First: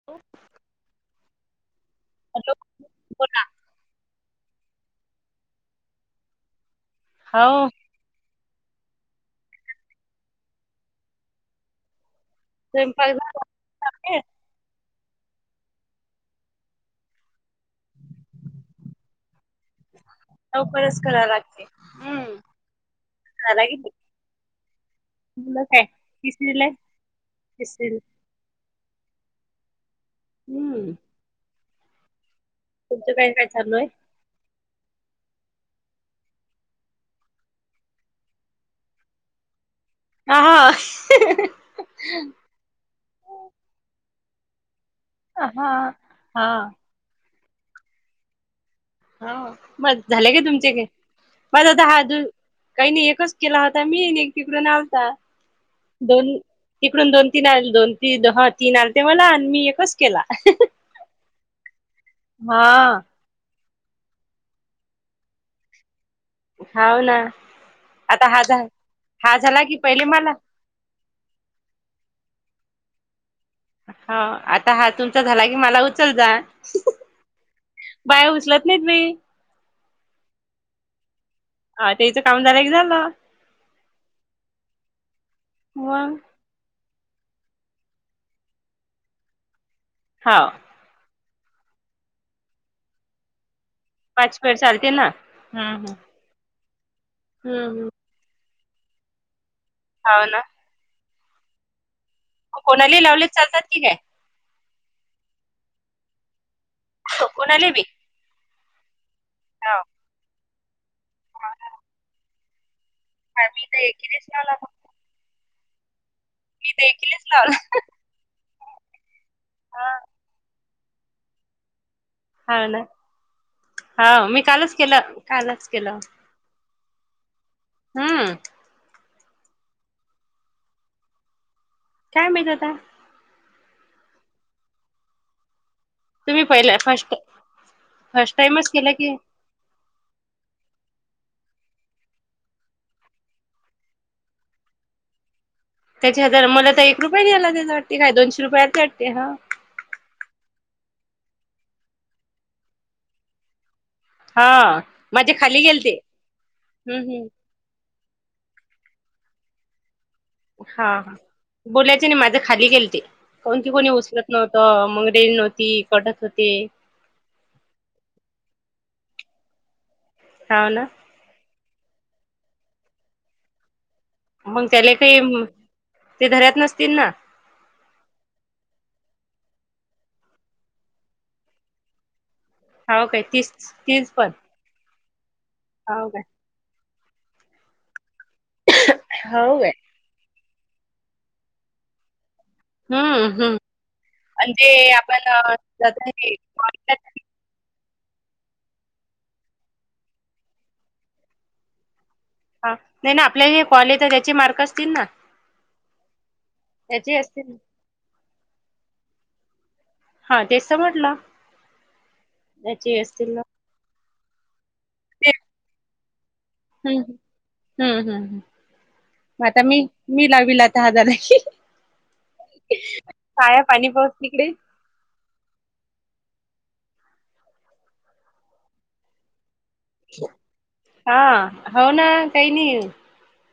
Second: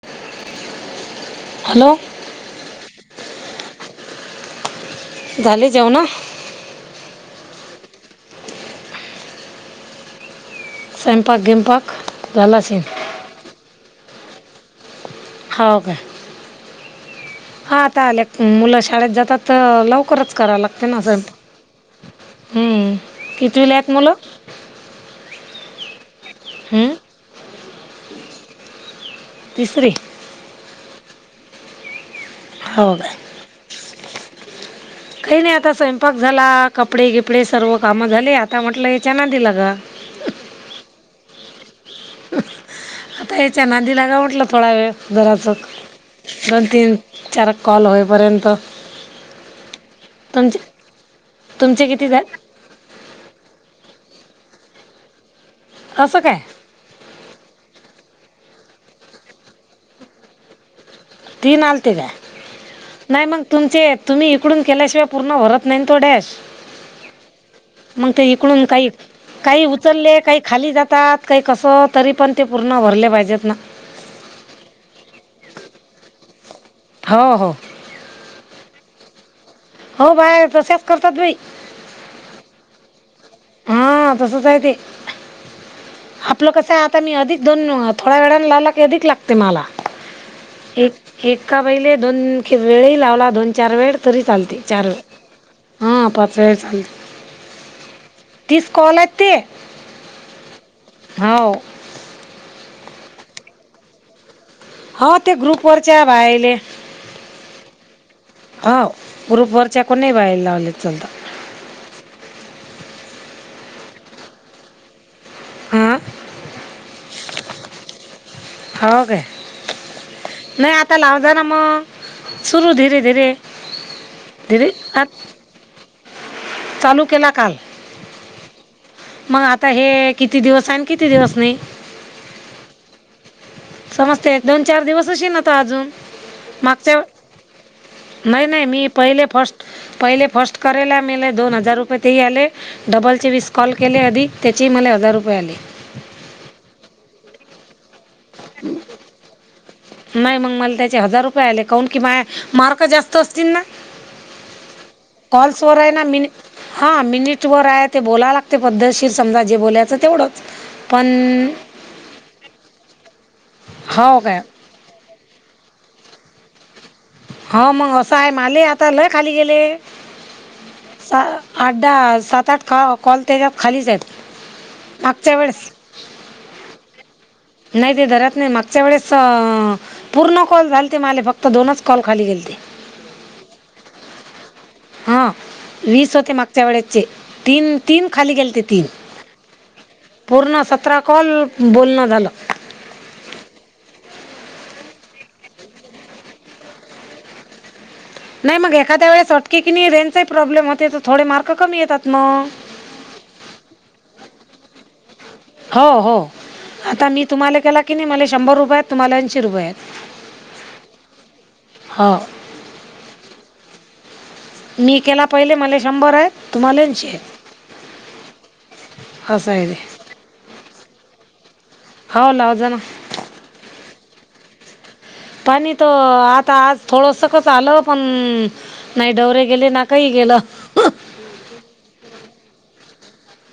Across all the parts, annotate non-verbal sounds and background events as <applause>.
<inaudible> Hello. Hello. बोला झाले जेवण? हो. स्वयंपाक गेंपाक स्वयंपाक झाला. हाव काय? हा आता आल्यात, मुलं शाळेत जातात. तर लवकरच कराव लागते लवकरच ना कराय स्वयंपाक. लागते. हम्म हम्म. शाळेला कितवीला गेली हाईत मुलं? मुलं काय तिसरीला आहेत हम्म. तिसरीला. तिसरी हम्म. तुमचं काय काय चालू हाय? काहय नाही आता स्वयंपाक झाला, कपडे गिपडे सर्व काम झाले. आता म्हटलं याच्या नादी लागा. हा, हा. आता याच्या नादी लागाव म्हंटल थोडा वेळ हा जरासक. हा दोन तीन चार कॉल होईपर्यंत हो. मग झालं काय तुमचे तुमचं काही? माझे तुमचे दहा किती अजून झाले काही नाही एकच केला होता मी आणि तिकडून आलता. असं दोन काय तिकडून दोन तीन आ दोन तीन हा तीन आल ते मला आणि मी एकच केला. तीन आलते काय? हा नाही मग तुमचे तुम्ही इकडून केल्याशिवाय पूर्ण होरत नाही ना तो डॅश. हाव ना मग आता ते हा झा इकडून काही हा झाला काही की पहिले उचलले, मला काही खाली जातात. काही कसं तरी पण ते पूर्ण भरले पाहिजेत ना. हा आता हा तुमचा झाला, की मला उचल जा. हो, हो. बाया उचलत नायत बाई. हो बाया तशाच करत्यात बाई. हा तेचं काम झालं की झालं. हा, तसच आहे ते. मग आपलं कसं आहे आता मी अधिक दोन थोड्या वेळाने लावला की अधिक लागते मला. हाव. एक एका बाईले दोन वेळी लावला. दोन चार वेळ तरी पाच पेड चालते चार वेळा, ना हम्म हम्म. हां पाच वेळा चालते. हम्म. तीस कॉल आहेत ते. हाव ना. हो. कोणालाही लावले चालतात की काय? हो ते ग्रुपवरच्या बाईले. कोणाले बी? हो‌ ग्रुपवरच्या कोणीही बायला लावले चालत. हा ना. हा मी तर एकेलाच लावले फोन. हा मी तर एकिलाच लावला. हाव‌ काय? हा नाही आता लाव जा ना मग. हाव सुरू ना धीरे, धीरे. हाव मी धीरे कालच आ केलं कालच केलं. चालू केला काल. हम्म मग आता हे किती दिवस आहे आणि किती दिवस नाही. काय माहित आता. समजते दोन चार दिवस अशीन अशीन आता अजून. तुम्ही पहिला मागच्या फर्स्ट फर्स्ट नाही, नाही टाइमच मी केला की पहिले फर्स्ट पहिले फर्स्ट करायला मिले दोन हजार रुपये तेही आले. डबलचे विस कॉल केले आधी त्याचेही मला हजार रुपये आले. त्याचे हजार मला तर एक रुपये नाही आला त्याचा वाटते काय दोनशे रुपये आलते वाटते हा. नाही मग मला त्याचे हजार रुपये आले काऊन की माये मार्क जास्त असतील ना. हा माझे खाली कॉल्स हो आहे गेलते ना मि हा हम्म हम्म मिनिट <unintelligible> ते बोलायला लागतंय पद्धतशीर, समजा जे बोलायचं तेवढं. हा बोलायचं हाय ना माझं खाली गेलते. फोनबी कोणी हो उचलत काय नव्हतं. मग टेन होती कटत होते हा मग असं हाय, माले आता लय खाली गेले. हाव ना. सा आठ, दहा, सात आठ कॉ कॉल त्याच्या खालीच आहेत. मग त्याले मागच्या काही, वेळेस ते धरत नसतील ना. नाही ते धरत नाही मागच्या वेळेस अं पूर्ण कॉल झालते माले फक्त दोनच कॉल खाली गेलते. हाव काय तीस तीस पण हा हाव वीस काय होते मागच्या वेळेसचे तीन, तीन खाली गेल ते तीन हाव काय पूर्ण सतरा कॉल बोलणं झालं. हम्म हम्म, म्हणजे आपण <unintelligible> नाही मग एखाद्या वेळेस अटके कि नाही रेंजचाही प्रॉब्लेम होतंय, तर थोडे मार्क कमी येतात मग. हा, नाही ना आपल्याला हे कॉल येतात, ना याचे मार्क असतील ना. हो हो, आता त्याचे मी असतील तुम्हाला केला की नाही मला शंभर रुपये आहेत. तुम्हाला ऐंशी रुपये आहेत. हा तेच त म्हंटला. हो त्याची असतील ना मी केला ते पहिले, मले शंभर आहेत. तुम्हाला हम्म ऐंशी हम्म, आहेत हम्म हम्म हम्म. मग असं आता आहे मी ते मी लावीला आता हजार आहे. हाव लाव जाना. काय हाय पाणी पाऊस तिकडे? पाणी त आता आज थोडसकच आलं, पण नाही डवरे गेले ना काही गेलं. हा हो ना <unintelligible>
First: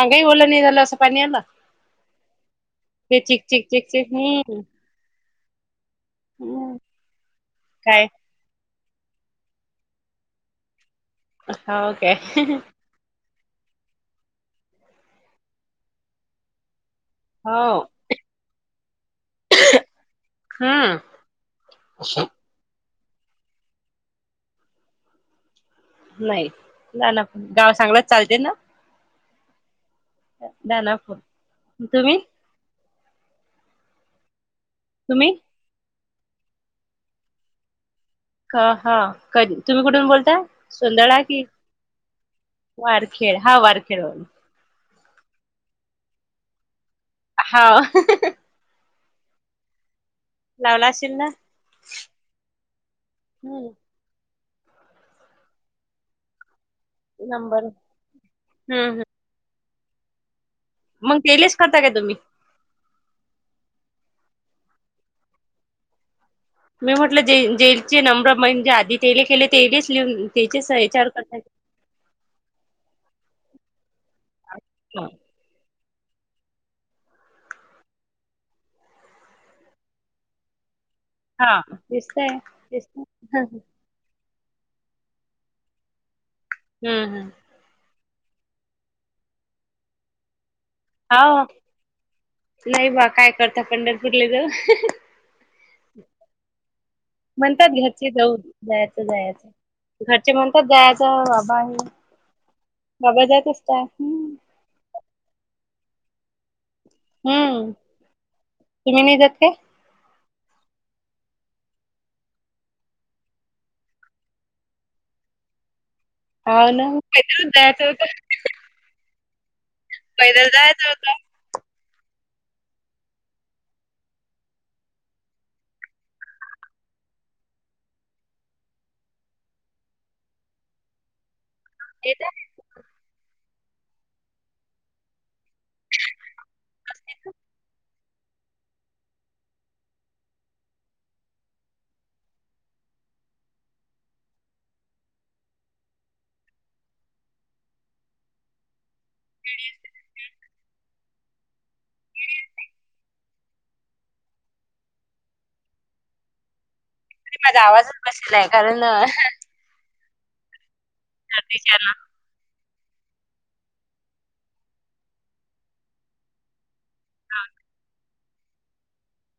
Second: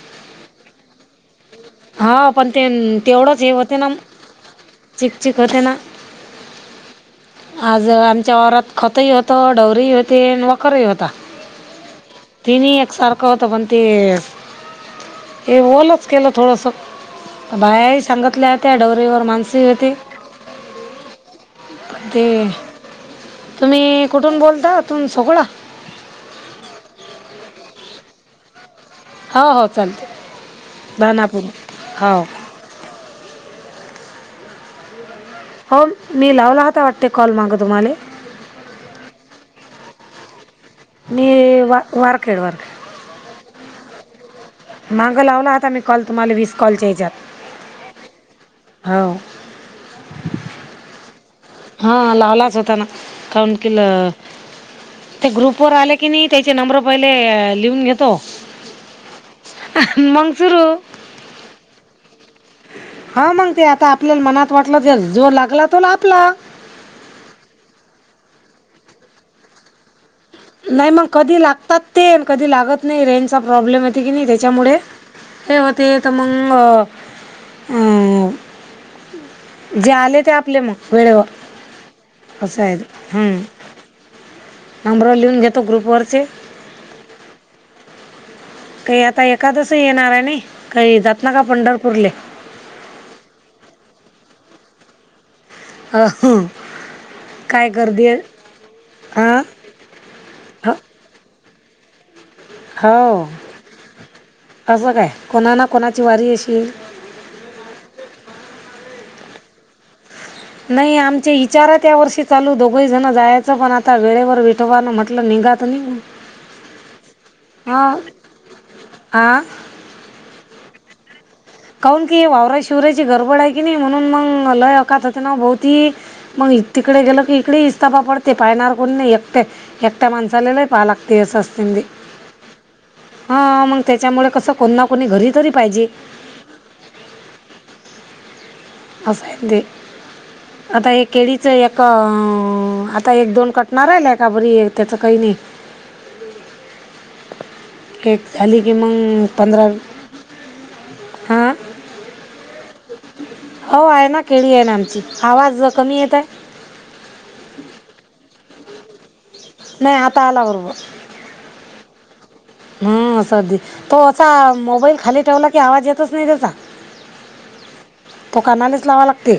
अंगही ऑल नाही झालं, असं पाणी आलं. हा पण ते ते तेवढंच चिक हे चिक होते चिक ना म चिक हम्म चिक चिक होते ना, हम्म आज काय आम च्या रत खतही होतं, डवरही होते, वखरही होता. हो काय तीनही एकसार खं होतं पण ते, हे ओलच केलं थोडसं. हो बाहेर सांगतल्या, त्या डवरेवर माणसही होती. हा. ते तुम्ही कुठून बोलता, तून सगुना? नाही, ना ना पण गाव सांगलंच चालते ना? हो हो चालते, दानापूर भानापूर हो. तुम्ही तुम्ही? हो, मी लावला होता वाटते कॉल मागं तुम्हाले. ह ह, कधी? तुम्ही कुठून बोलताय? सुंदळा की मी वा वारखेड वारखेड वारखेड. हा वारखेड वरून. मागं लावला आता मी कॉल तुम्हाला वीस कॉलच्या येच्यात. हा. हाव. लावला अशेल ना. हा लावलाच होता ना, हम्म <unintelligible> ते ग्रुप वर आले की नाही त्याचे नंबर पहिले नंबर लिहून घेतो. हम्म हम्म मग सुरू. मग तेलेस करता का तुम्ही? हा मग ते आता आपल्याला मनात वाटलं, जे जो लागला तो आपला. मी म्हटलं जे जेंचे नंबर म्हणजे आधी तेले केले तेजेच लिहून त्याचेच नाही मग याच्यावर कधी लागतात ते कधी लागत नाही रेंजचा प्रॉब्लेम येते की नाही त्याच्यामुळे, करता हे हो ते त मंग अं जे आले ते आपले मग, वेळेवर. हा, दिसतंय असं आहे दिसतंय, हं हं. नंबर लिहून घेतो ग्रुपवरचे. हम्म हम्म काही आता एकादस येणार आहे नई काही जात ना का हाव पंढरपूरले? नाही बा काय करता पंढरपूरला जाऊन अ हं. म्हणतात काय गर्दी घ्याचे आहे जाऊ, जायचं आ जायचं. घरचे म्हणातात, ह जायचं बाहेर. हो, हम्म असं काय. कोणा ना कोणाची वारी अशील. हम्म तुम्ही नाही जात काय नाही आमचे इचारा त्या वर्षी चालू दोघही जण जायचं पण आता वेळेवर वेट तोवा न म्हंटलं निगा तुम्ही हा ना काही द्यायचं होत आं पैदल जायचं होतं काून की वावरा शिवरायाची गडबड आहे की नाही म्हणून मग लय अकातते ना बहती मग तिकडे गेलं की इकडे इस्ताफा पडते पाहिणार कोणी नाही एकटे एक्ट मणसालेला पालक तसो असते ठीक आहे हा मग त्याच्यामुळे कसं कोण ना कोणी घरी तरी पाहिजे <inaudible> अस आहे ते. आता हे केळीचं एक आता एक दोन कटणार आहे का बरी त्याचं काही नाही. के खाली की मग पंधरा हां हो आहे ना केळी आहे ना आमची आवाज कमी येतय? माझा आवाजच बसेला आहे कारण अहां नाही आता आला बरोबर. <unintelligible> हम्म सर्दी तो तेचा असा मोबाईल खाली ठेवला की आवाज येतच नाही त्याचा? हा तो कानानेच लावा लागते.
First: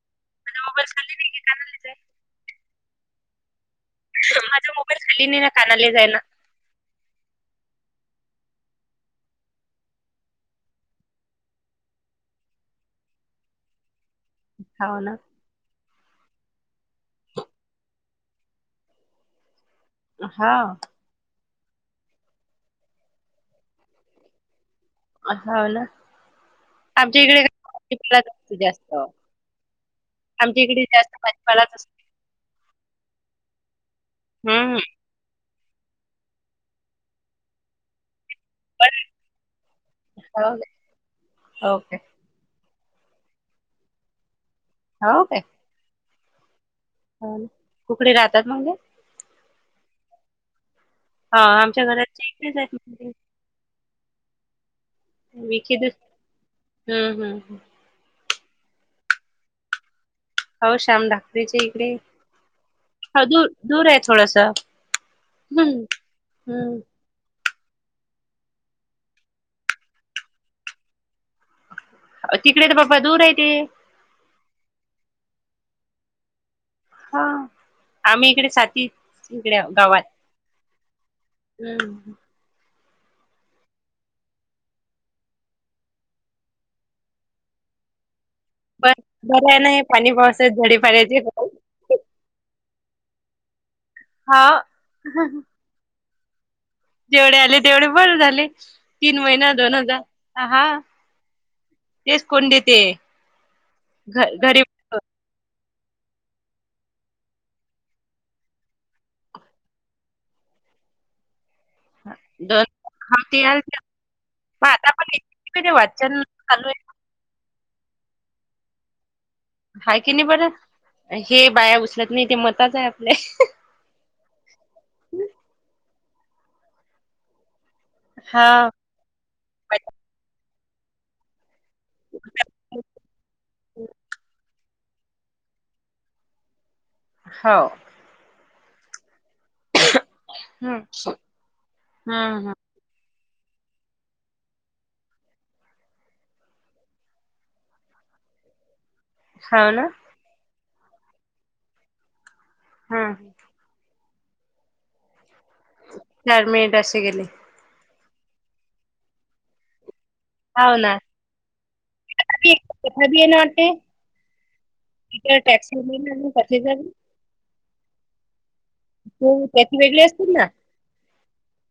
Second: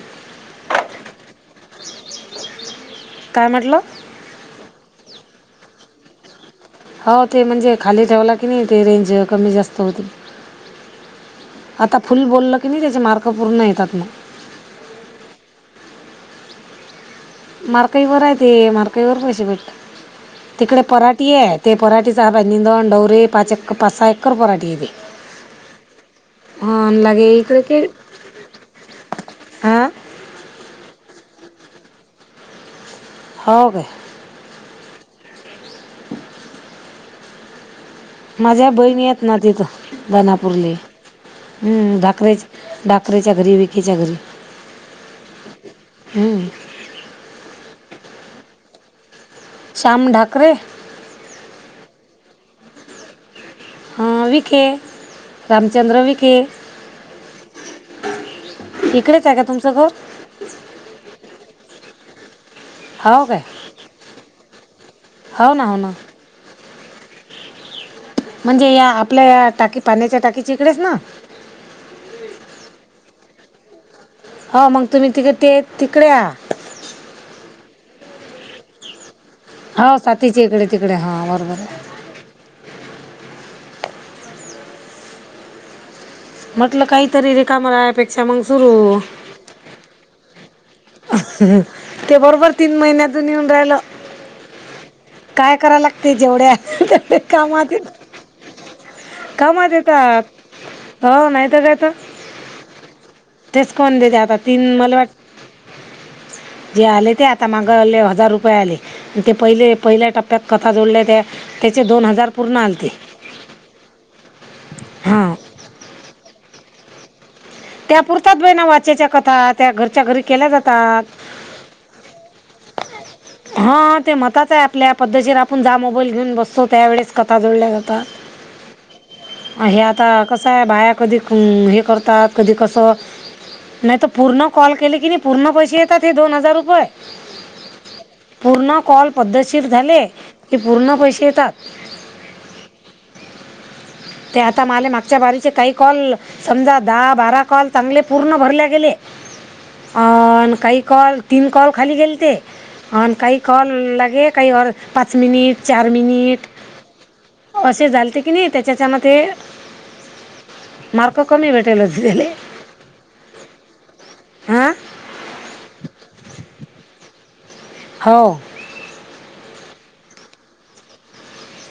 मोबाईल खालीे कानाली जाये काय म्हटलं माझा मोबाईल खाली नाही ना कानाले जायना हो ते म्हणजे खाली ठेवला की नाही ते रेंज कमी जास्त होते. आता फुल बोललं की नाही त्याचे मार्क पूर्ण येतात. हो ना <inaudible> मार्काई वर आहे ते मार्काई वर पैसे भेटत तिकडे हा पराठी आहेत. ते पराठीेचा निंदण डवरे पाच एक पाच सहा एकर पराठी येते. आठवलं आमच्या इकडे जा जास्त हां आमच्या इकडे जास्त भाजीपालाच असतो हो काय? हम्म <inaudible> माझ्या पण बहीणी येत ना तिथं दनापूरली ओके धाकरेच डाकरेच्या घरी विकीच्या घरी हो काय? हम्म हो कुकडे राहतात मग ते श्याम ढाकरे हा आमच्या घरात इथेच आहेत म ते हा विखे <unintelligible> रामचंद्र विखे हम्म, हम्म. इकडेच आहे का तुमचं घर? हो श्याम ढाकळीच्या इकडे. घर ह हो काय दूर दूर आहे थोडस हो ना हम्म हो ना हम्म. म्हणजे या आपल्या टाकी पाण्याच्या टाकीचे इकडेच ना तिकडे तर बाबा दूर आहे ते. हा मग तुम्ही तिघे ते तिकडे या. हा. आम्ही इकडे साती इकडे या हो गावात. साथीच्या इकडे तिकडे हां बरोबर आहे हम्म, हम्म. म्हटलं काहीतरी रिकाम्यापेक्षा मग सुरु बर आहे नाही पाणी पावसा घडी ते बरोबर तीन महिन्यातून येऊन राहिल. हा. काय कराय लागते जेवढ्या तेवढे जेवढे आले कामात तेवढे येत- बर झाले. तीन महिना कामात दोन हजार येतात हा. हो नाही तर काय तर तेच कोण देते? तेच कोण देत घ आता घरी तीन मला वाट जे आले ते आता मागले हजार रुपये आले. ते पहिले पहिल्या टप्प्यात कथा जोडल्या त्या त्याचे दोन हजार पूर्ण दोन आलते खाते हा. काय नाही वाचन चालू आहे. त्या पुुरतात बाई ना वाचेच्या कथा त्या हाय घरच्या की घरी नाही केल्या बरं जातात. हे बाया उचलत नाही ते मताच आहे आपल्या. हा ते मताच आहे आपल्या पद्धतीर आपण जा मोबाईल घेऊन बसतो त्यावेेळेस कथा जोडल्या जातात. हा. हे आता कसं आहे बाया कधी अ हे करतात कधी कसं. नाहीतर पूर्ण कॉल केले की नई पूर्ण पैसे येतात हे दोन हजार रुपये. हो. पूर्ण कॉल पद्धतशीर झाले, की हम्म पूर्ण पैसे येतात. हम्म, हम्म. ते आता माले मागच्या बारीचे काही कॉल समजा दहा, बारा कॉल चांगले पूर्ण भरले गेले हा ना? अन काही कॉल तीन कॉल खाली गेलते आणि हम्म काही कॉल लागे काही आर पाच मिनिट, चार चार मिनिट असे गेले असे झालते की नाही. त्याच्याच्यानं ते हो ना मार्क कमी भेटेल हो तेल. हां <unintelligible> हो. तर त्याची वेगळे असतील ना?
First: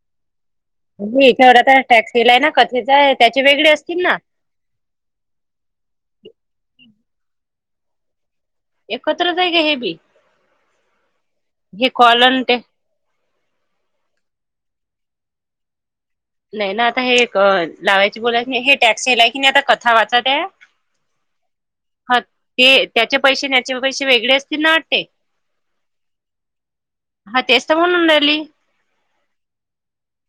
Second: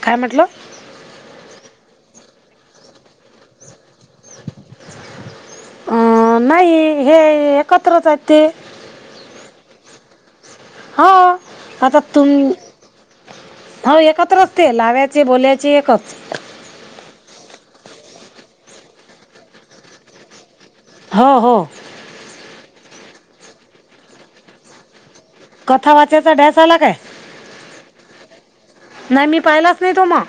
काय म्हटलं? <unintelligible> त्याच्यावर टॅक्स लिहिलंय ना कथेच त्याचे वेगळे असतील ना? अ नाही हे एकत्रच आहेत ते. एकत्रच हाय काय हे बी? हो, हे आता कॉल तुम आणि ते हो एकत्रच ते लावायचे, बोलायचे एकच. नाही ना आता हे एक लावायची, बोलायची नाही. हे टॅक्स येलाय की नाही आता कथा वाचते. हो, हो. हा ते त्याचे पैसे आणि याचे पैसे वेगळे असतील ना ते. कथा वाचायचा डॅश आला काय? हा तेच तर म्हणून राहिली नाही मी पाहिलाच नाही तो मग.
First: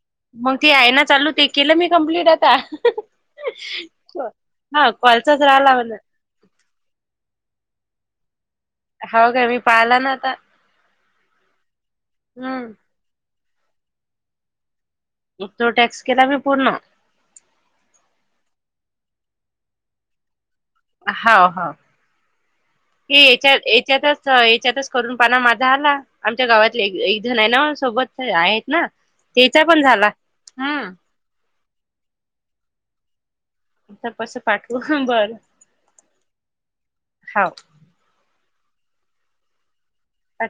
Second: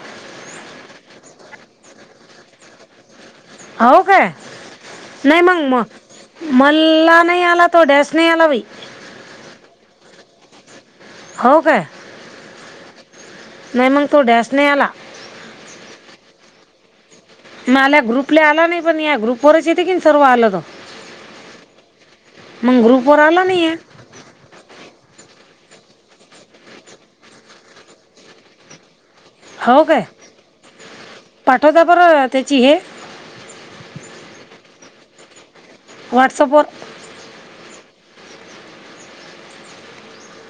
मग ते आहे ना चालू ते केलं मी कंप्लीट आता. हो काय हा कॉलचाच नाही लावलं. मल्ला नाही आला तो डॅन नाही आला बाई. हो काय मी पाहिला न्हवता. हो काय? हम्म. नाही मग तो डॅश नाही आला. तो टॅक्स केला मी पूर्ण. नाही आलं ग्रुपला आला नाही, पण या ग्रुपवरच येते की सर्व आलं तर. हो, हो. मग ग्रुपवर की आला नाही याच्यात आहे याच्यातच याच्यातच करून पाहिला माझा आला. आमच्या गावातले एक जण आहे ना, सोबत आहेत ना त्याचा पण हो काय झाला हम्म. पाठवता बरं त्याची हे आता कस पाठवू? बरं. व्हाट्सअपवर. हो. अ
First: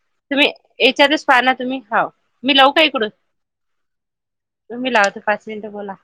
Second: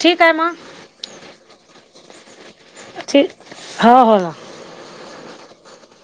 ठीक आहे मग याच्यातच पाह ना तुम्ही हाव. मी लावू का इकडून? ठीक हो हो ना तुम्ही लावते पाच मिनिटं बोला.